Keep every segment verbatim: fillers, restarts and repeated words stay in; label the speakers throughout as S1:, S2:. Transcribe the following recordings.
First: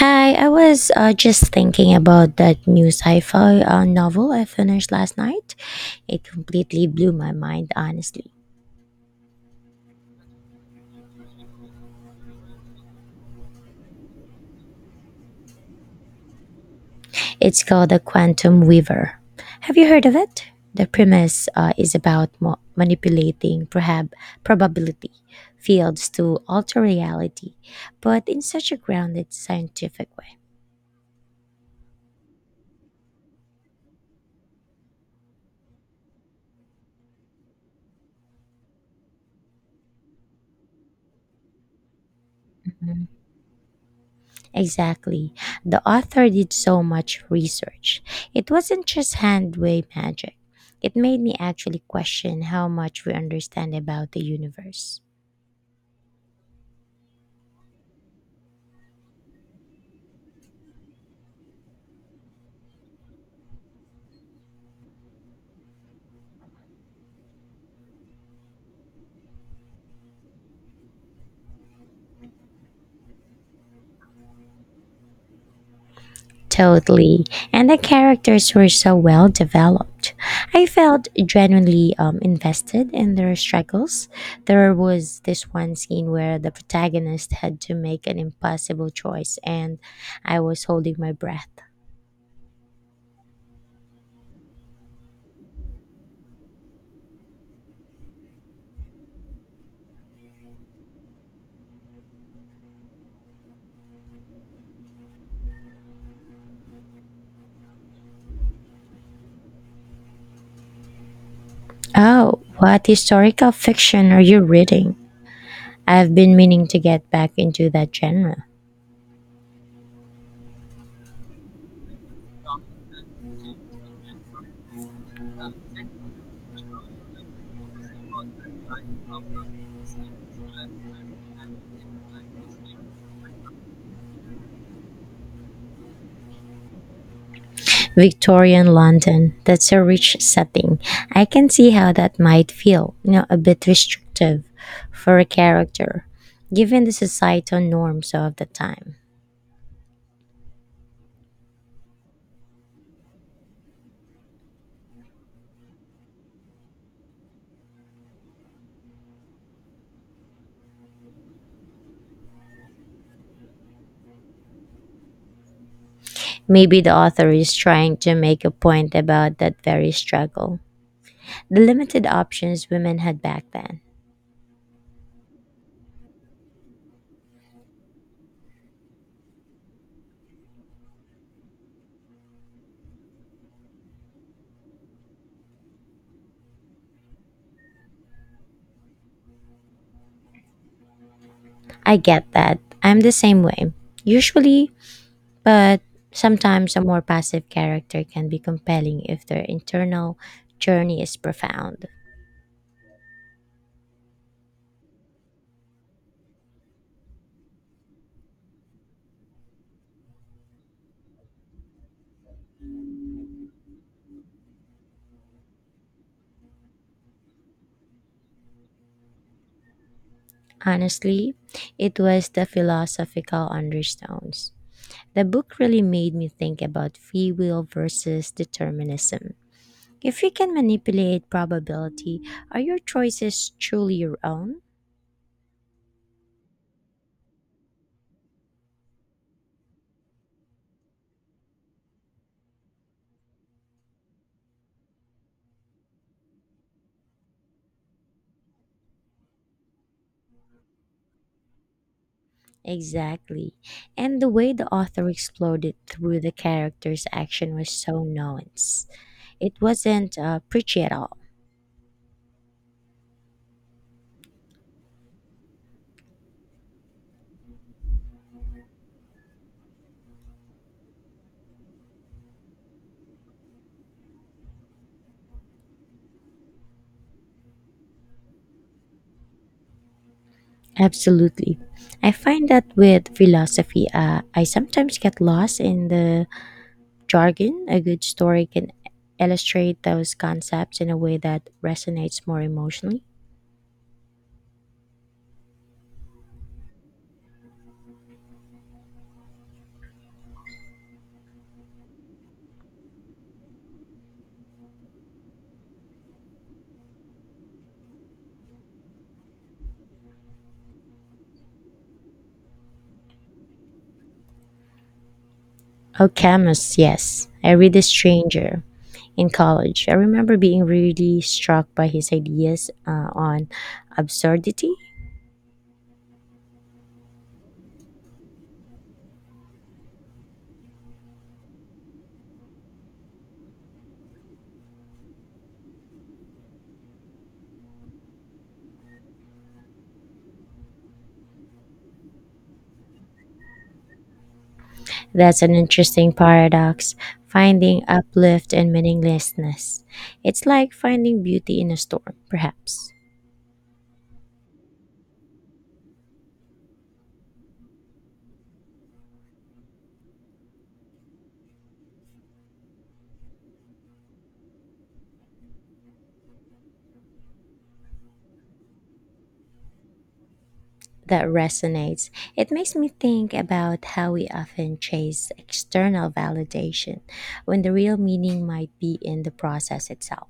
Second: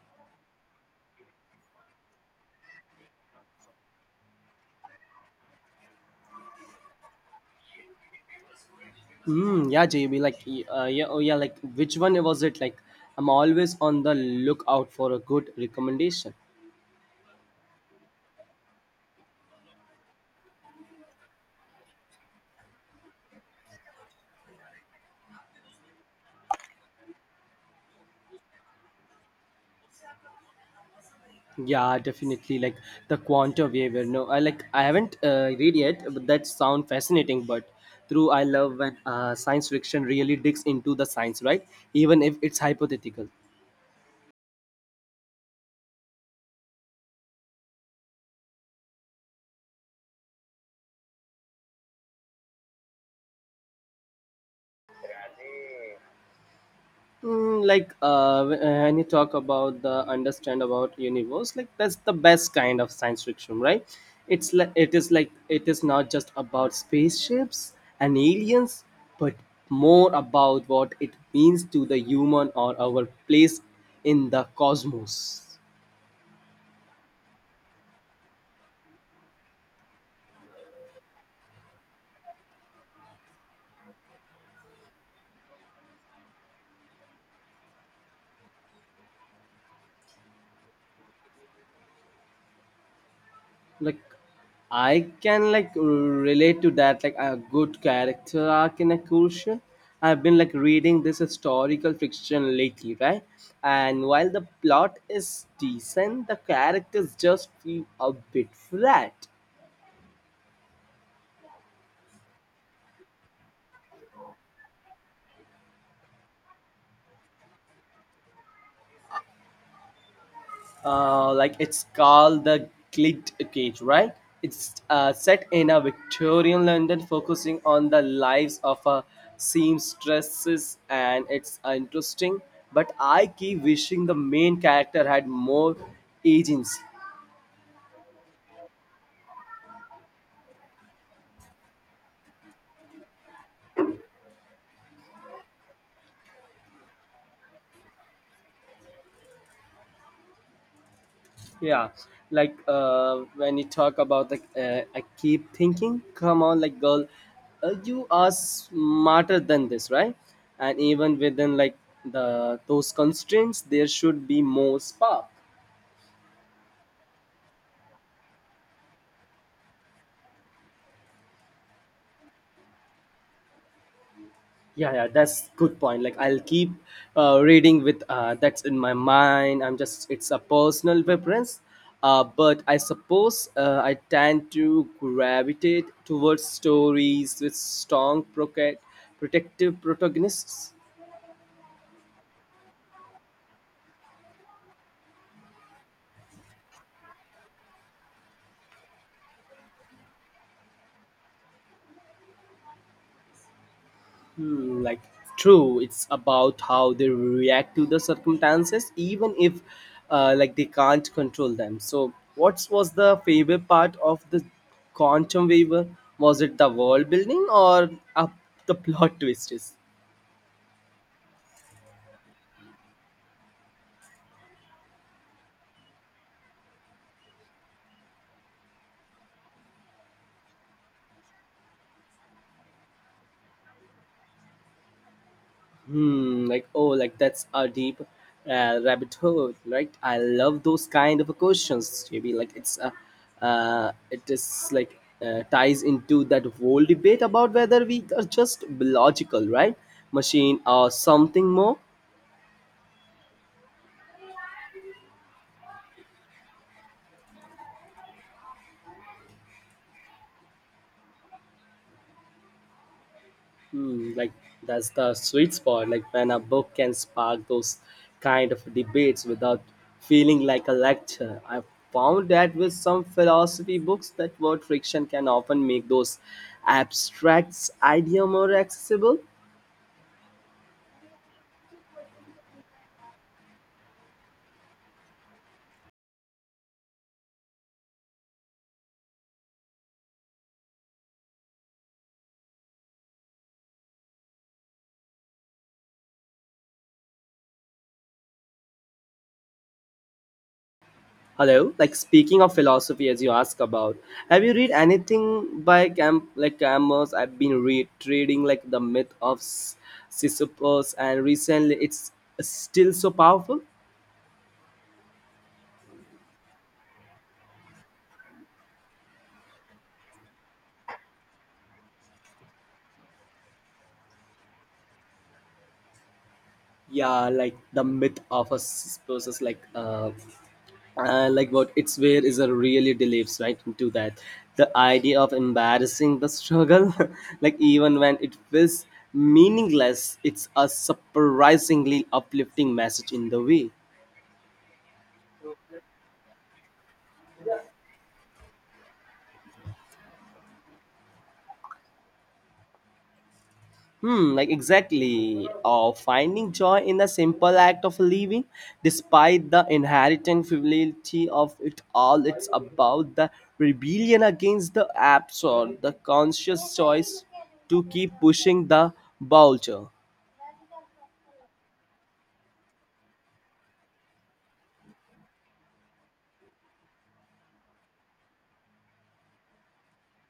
S1: Hi, I was uh, just thinking about that new sci fi uh, novel I finished last night. It completely blew my mind, honestly.
S2: Hmm. Yeah, J B. Like, y- uh, yeah, oh yeah. Like, which one was it? Like, I'm always on the lookout for a good recommendation.
S1: It's called The Quantum Weaver. Have you heard of it? The premise uh, is about mo- manipulating perhaps probability fields to alter reality, but in such a grounded scientific way.
S2: Yeah, definitely. Like the Quantum Waiver. No, I like I haven't uh, read yet, but that sound fascinating. But through I love when uh, science fiction really digs into the science, right? Even if it's hypothetical.
S1: Exactly. The author did so much research. It wasn't just hand wave magic. It made me actually question how much we understand about the universe.
S2: Mm, like uh, uh, when you talk about the understand about universe, like that's the best kind of science fiction, right? It's like it is like it is not just about spaceships and aliens, but more about what it means to the human or our place in the cosmos.
S1: Totally. And the characters were so well developed. I felt genuinely um, invested in their struggles. There was this one scene where the protagonist had to make an impossible choice, and I was holding my breath.
S2: Like I can like relate to that, like a good character arc in a crucial. I've been like reading this historical fiction lately, right? And while the plot is decent, the characters just feel a bit flat.
S1: Oh, what historical fiction are you reading? I've been meaning to get back into that genre.
S2: Uh, like, it's called the Glit Cage, right? It's uh, set in a Victorian London, focusing on the lives of a seamstresses, and it's interesting. But I keep wishing the main character had more agency.
S1: Victorian London, that's a rich setting. I can see how that might feel, you know, a bit restrictive for a character, given the societal norms of the time.
S2: Yeah, like uh, when you talk about, like, uh, I keep thinking, come on, like girl, uh, you are smarter than this, right? And even within like the those constraints, there should be more spark.
S1: Maybe the author is trying to make a point about that very struggle, the limited options women had back then.
S2: Yeah, yeah, that's good point. Like, I'll keep uh, reading with uh, that's in my mind. I'm just it's a personal preference. Uh, but I suppose uh, I tend to gravitate towards stories with strong proca- protective protagonists.
S1: I get that. I'm the same way. Usually, but sometimes a more passive character can be compelling if their internal journey is profound.
S2: Hmm, like, true, it's about how they react to the circumstances even if, uh, like, they can't control them. So what was the favorite part of the quantum weaver? Was it the world building or uh, the plot twists?
S1: Honestly, it was the philosophical undertones. The book really made me think about free will versus determinism. If you can manipulate probability, are your choices truly your own?
S2: Hmm, like oh, like, that's a deep uh, rabbit hole, right? I love those kind of questions, J B. Like it's uh, uh it is like, uh, ties into that whole debate about whether we are just biological, right, machine or something more.
S1: Exactly. And the way the author explored it through the character's action was so nuanced. It wasn't uh, preachy at all.
S2: Hmm, like, that's the sweet spot. Like when a book can spark those kind of debates without feeling like a lecture. I found that with some philosophy books, that word friction can often make those abstracts idea more accessible.
S1: Absolutely. I find that with philosophy, uh, I sometimes get lost in the jargon. A good story can illustrate those concepts in a way that resonates more emotionally.
S2: Hello, like, speaking of philosophy, as you ask about, have you read anything by Cam like Camus? I've been read reading like the myth of S- Sisyphus, and recently it's still so powerful.
S1: Alchemist, yes. I read The Stranger in college. I remember being really struck by his ideas uh, on absurdity.
S2: Yeah, like the myth of a s- process, like, uh, uh like, what it's where is a really delves right into that, the idea of embarrassing the struggle like even when it feels meaningless. It's a surprisingly uplifting message in the way.
S1: That's an interesting paradox, finding uplift and meaninglessness. It's like finding beauty in a storm, perhaps.
S2: Hmm, like, exactly. Or finding joy in the simple act of living, despite the inherent frivolity of it all. It's about the rebellion against the absurd, the conscious choice to keep pushing the boulder.
S1: That resonates. It makes me think about how we often chase external validation when the real meaning might be in the process itself.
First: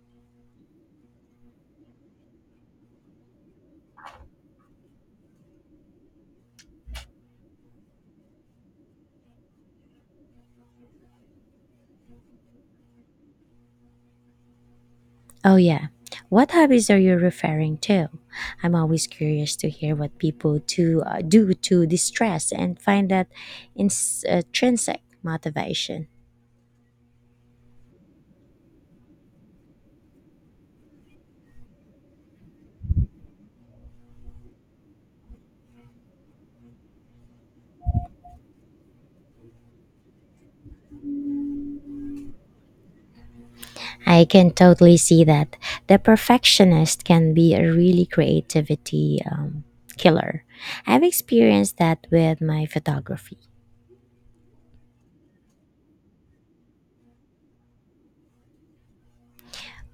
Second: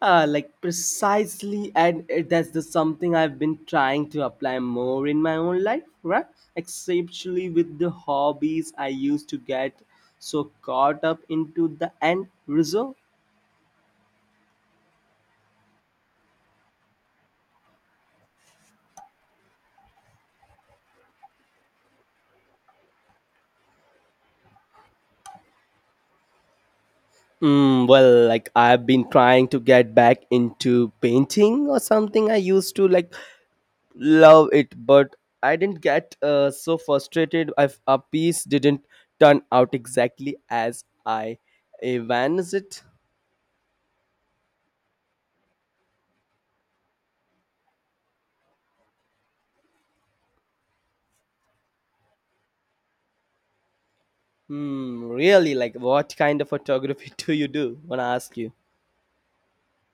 S2: Uh, like, precisely, and it- that's the something I've been trying to apply more in my own life, right? Especially with the hobbies I used to get so caught up into the end result.
S1: Oh, yeah. What hobbies are you referring to? I'm always curious to hear what people to uh, do to distress and find that ins- uh, intrinsic motivation.
S2: Mm, well, like, I've been trying to get back into painting or something. I used to like love it, but I didn't get uh, so frustrated if a piece didn't turn out exactly as I envisioned it.
S1: I can totally see that the perfectionist can be a really creativity um, killer. I've experienced that with my photography.
S2: Hmm, really? Like, what kind of photography do you do? Wanna ask you?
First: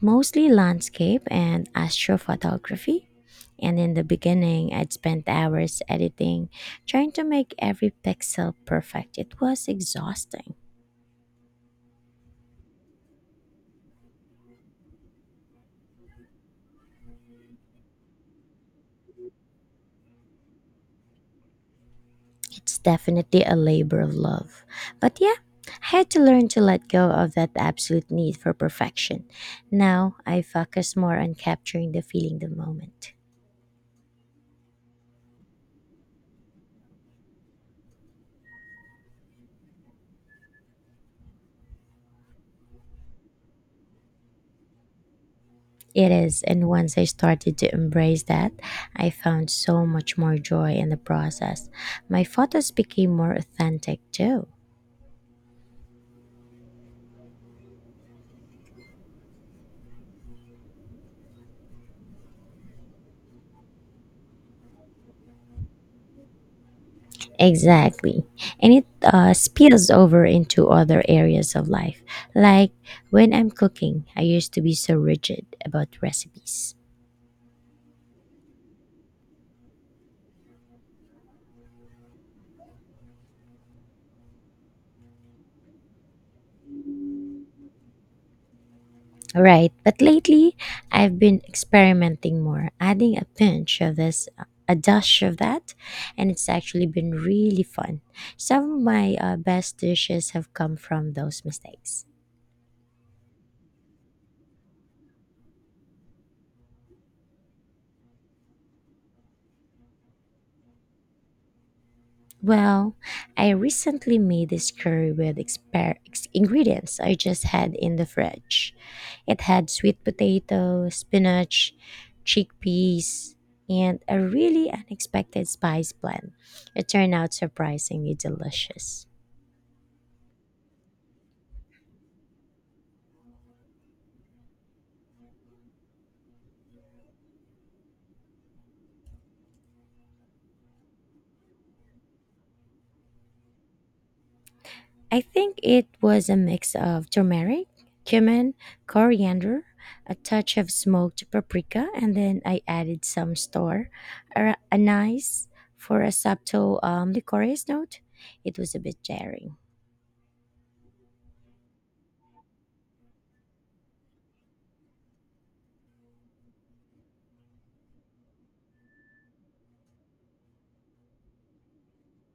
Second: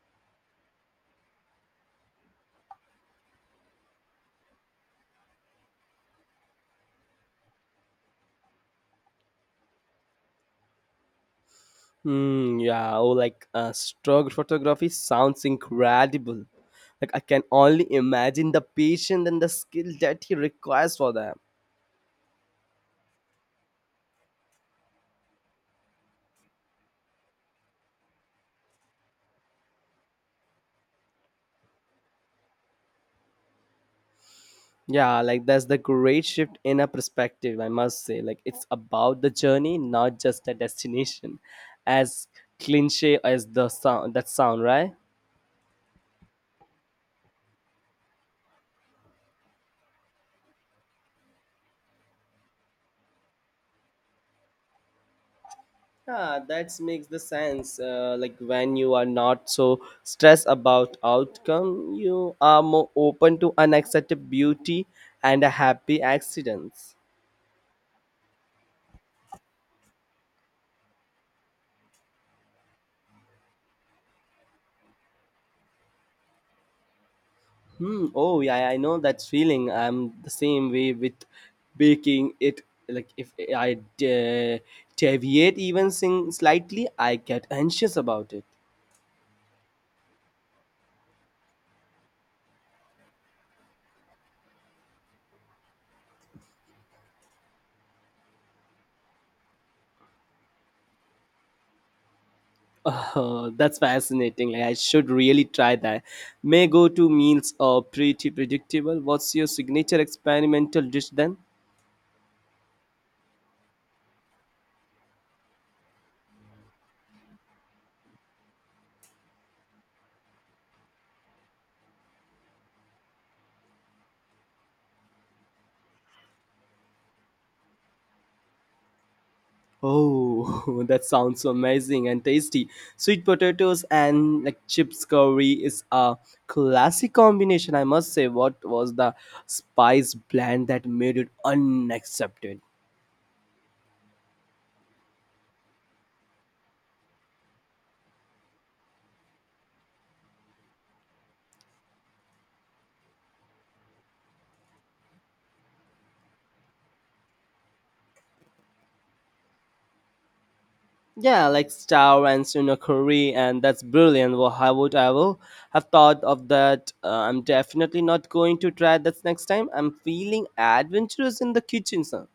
S1: Mostly landscape and astrophotography. And in the beginning, I'd spent hours editing, trying to make every pixel perfect. It was exhausting.
S2: Hmm, yeah. Oh, like uh, stroke photography sounds incredible. Like, I can only imagine the patience and the skill that he requires for that.
S1: It's definitely a labor of love. But yeah, I had to learn to let go of that absolute need for perfection. Now I focus more on capturing the feeling the moment.
S2: Yeah, like, that's the great shift in a perspective, I must say. Like, it's about the journey, not just the destination. As cliche as the sound that sound, right?
S1: It is, and once I started to embrace that, I found so much more joy in the process. My photos became more authentic too.
S2: Yeah, that makes the sense. Uh, like, when you are not so stressed about outcome, you are more open to unaccepted beauty and a happy accidents.
S1: Exactly. And it uh, spills over into other areas of life. Like when I'm cooking, I used to be so rigid about recipes.
S2: Hmm. Oh, yeah, yeah, I know that feeling. I'm the same way with baking it. Like, if I de- deviate even sing slightly, I get anxious about it.
S1: Right, but lately I've been experimenting more, adding a pinch of this, a dash of that, and it's actually been really fun. Some of my uh, best dishes have come from those mistakes.
S2: Oh, that's fascinating. Like, I should really try that. May go to meals are pretty predictable. What's your signature experimental dish then?
S1: Well, I recently made this curry with exper- ex- ingredients I just had in the fridge. It had sweet potato, spinach, chickpeas, and a really unexpected spice blend. It turned out surprisingly delicious.
S2: Oh, that sounds so amazing and tasty. Sweet potatoes and like chips curry is a classic combination, I must say. What was the spice blend that made it unaccepted?
S1: I think it was a mix of turmeric, cumin, coriander, a touch of smoked paprika, and then I added some store ar- anise for a subtle um, licorice note. It was a bit jarring.
S2: Yeah, like, star and tuna curry, and that's brilliant. Well, how would I will have thought of that? Uh, I'm definitely not going to try that next time. I'm feeling adventurous in the kitchen, sir.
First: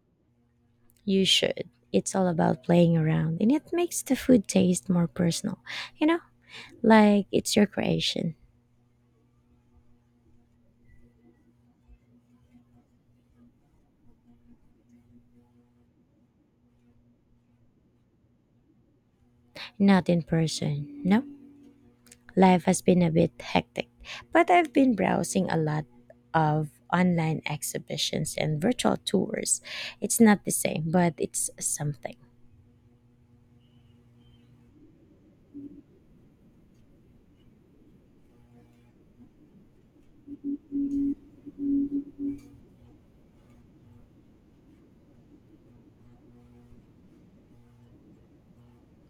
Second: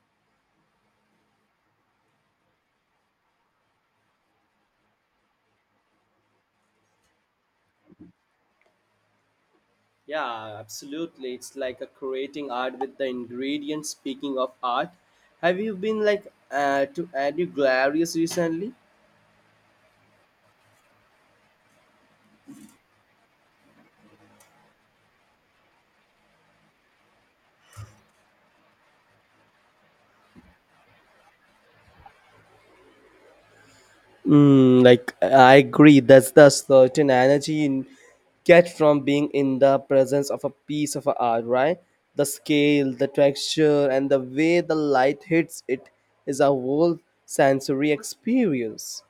S1: You should. It's all about playing around, and it makes the food taste more personal. You know, like it's your creation,
S2: Yeah, absolutely. It's like a creating art with the ingredients. Speaking of art, have you been like uh, to any galleries recently?
S1: not in person. No. Life has been a bit hectic, but I've been browsing a lot of online exhibitions and virtual tours. It's not the same, but it's something.
S2: Mm, like, I agree, that's the certain energy in get from being in the presence of a piece of art, right? The scale, the texture, and the way the light hits it is a whole sensory experience.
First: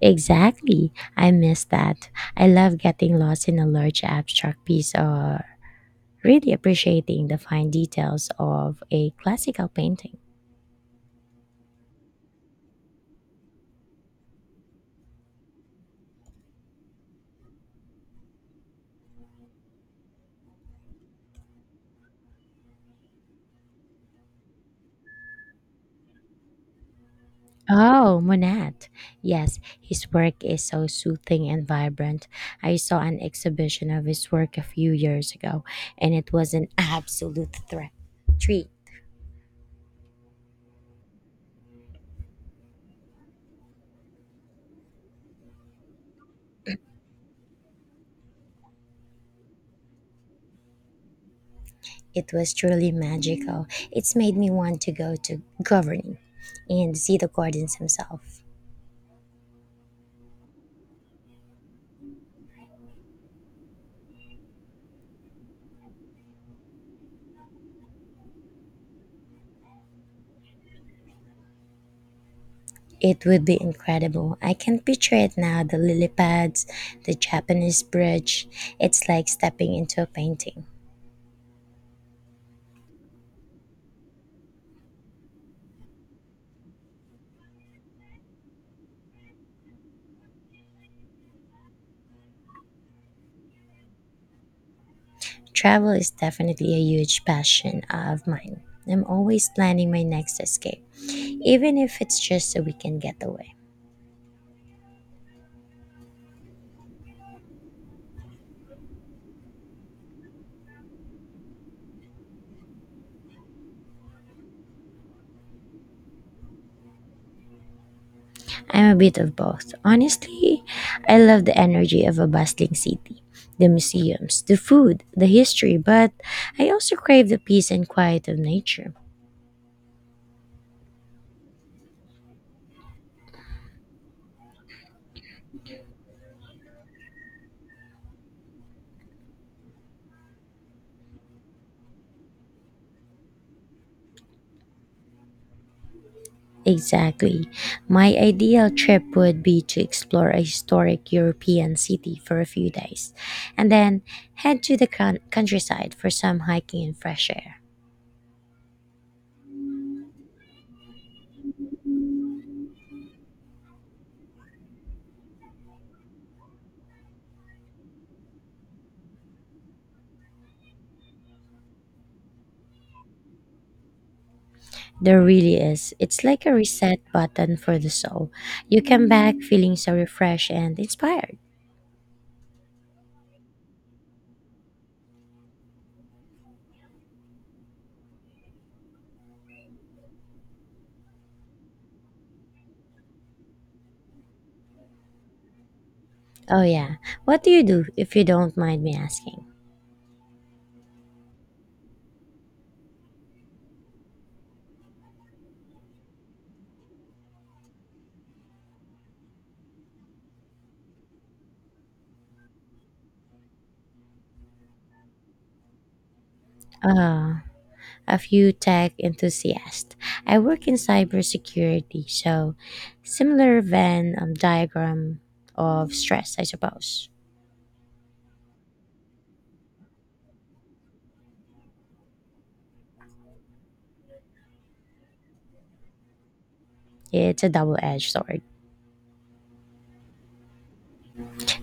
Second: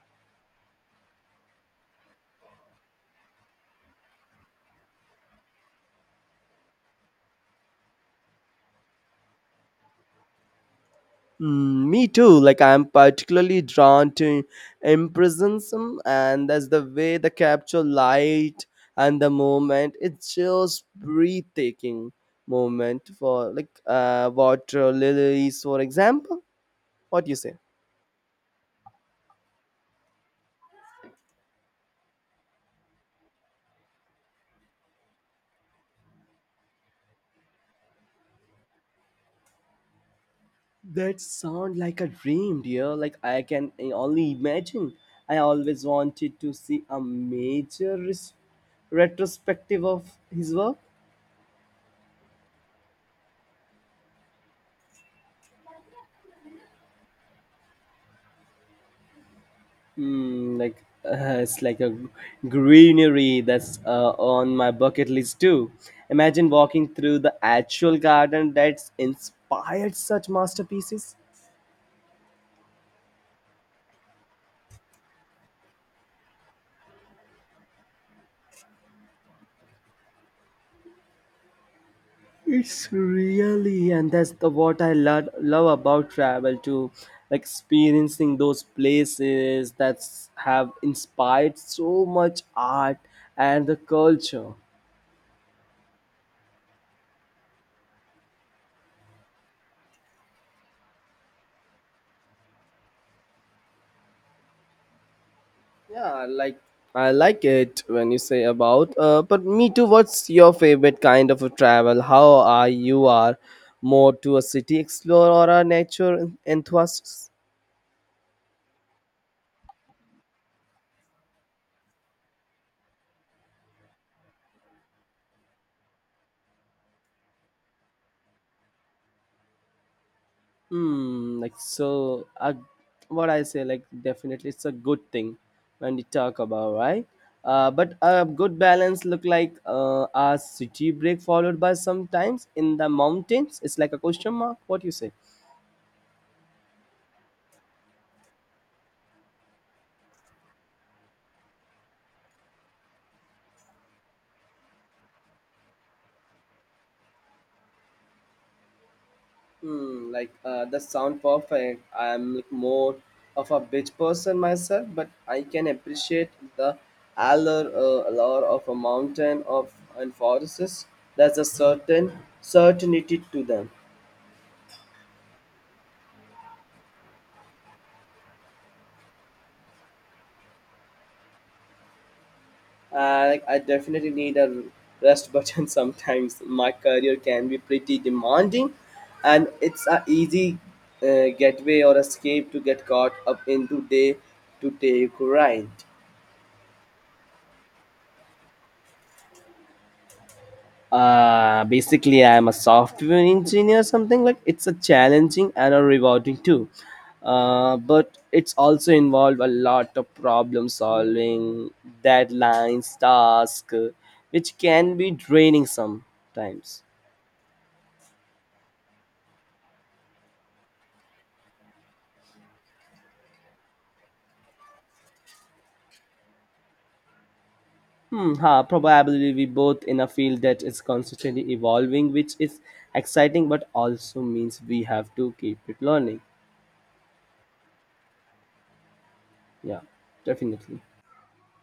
S1: Exactly. I miss that. I love getting lost in a large abstract piece or really appreciating the fine details of a classical painting.
S2: Mm, me too. Like, I'm particularly drawn to impressionism, and that's the way they capture light and the moment. It's just breathtaking moment for like uh, water lilies, for example. What do you say?
S1: Oh, Monet. Yes, his work is so soothing and vibrant. I saw an exhibition of his work a few years ago, and it was an absolute threat. Treat.
S2: That sound like a dream, dear. Like, I can only imagine. I always wanted to see a major res- retrospective of his work.
S1: It was truly magical. It's made me want to go to governing and see the gardens himself.
S2: Mm, like, uh, it's like a greenery that's uh, on my bucket list too. Imagine walking through the actual garden that's inspired such masterpieces.
S1: It would be incredible. I can picture it now the lily pads, the Japanese bridge. It's like stepping into a painting.
S2: It's really, and that's the what I love love about travel too, like experiencing those places that have inspired so much art and the culture.
S1: Travel is definitely a huge passion of mine. I'm always planning my next escape, even if it's just a weekend getaway.
S2: Yeah, like, I like it when you say about. Uh, but me too. What's your favorite kind of a travel? How are you are more to a city explorer or a nature en- enthusiast?
S1: I'm a bit of both. Honestly, I love the energy of a bustling city, the museums, the food, the history, but I also crave the peace and quiet of nature.
S2: Hmm. Like so, uh, what I say, like, definitely it's a good thing when we talk about, right. Uh, but a good balance look like uh, a city break followed by sometimes in the mountains. It's like a question mark. What you say?
S1: Exactly. My ideal trip would be to explore a historic European city for a few days and then head to the coun countryside for some hiking and fresh air.
S2: Hmm, like uh, the sound perfect. I'm like more of a beach person myself, but I can appreciate the allure, uh, allure of a mountain of and forests. There's a certain certainty to them.
S1: There really is. It's like a reset button for the soul. You come back feeling so refreshed and inspired.
S2: Uh, like, I definitely need a rest button sometimes. My career can be pretty demanding, and it's a easy uh, getaway or escape to get caught up into day to day grind.
S1: Oh, yeah. What do you do, if you don't mind me asking?
S2: Uh, basically, I'm a software engineer, something like it's a challenging and a rewarding too. Uh, but it's also involved a lot of problem solving, deadlines, tasks, which can be draining sometimes.
S1: Uh, a few tech enthusiasts. I work in cybersecurity, so similar Venn um, diagram of stress, I suppose.
S2: Hmm, huh, probably we both in a field that is constantly evolving, which is exciting, but also means we have to keep it learning.
S1: It's a double edged sword.
S2: Yeah, definitely.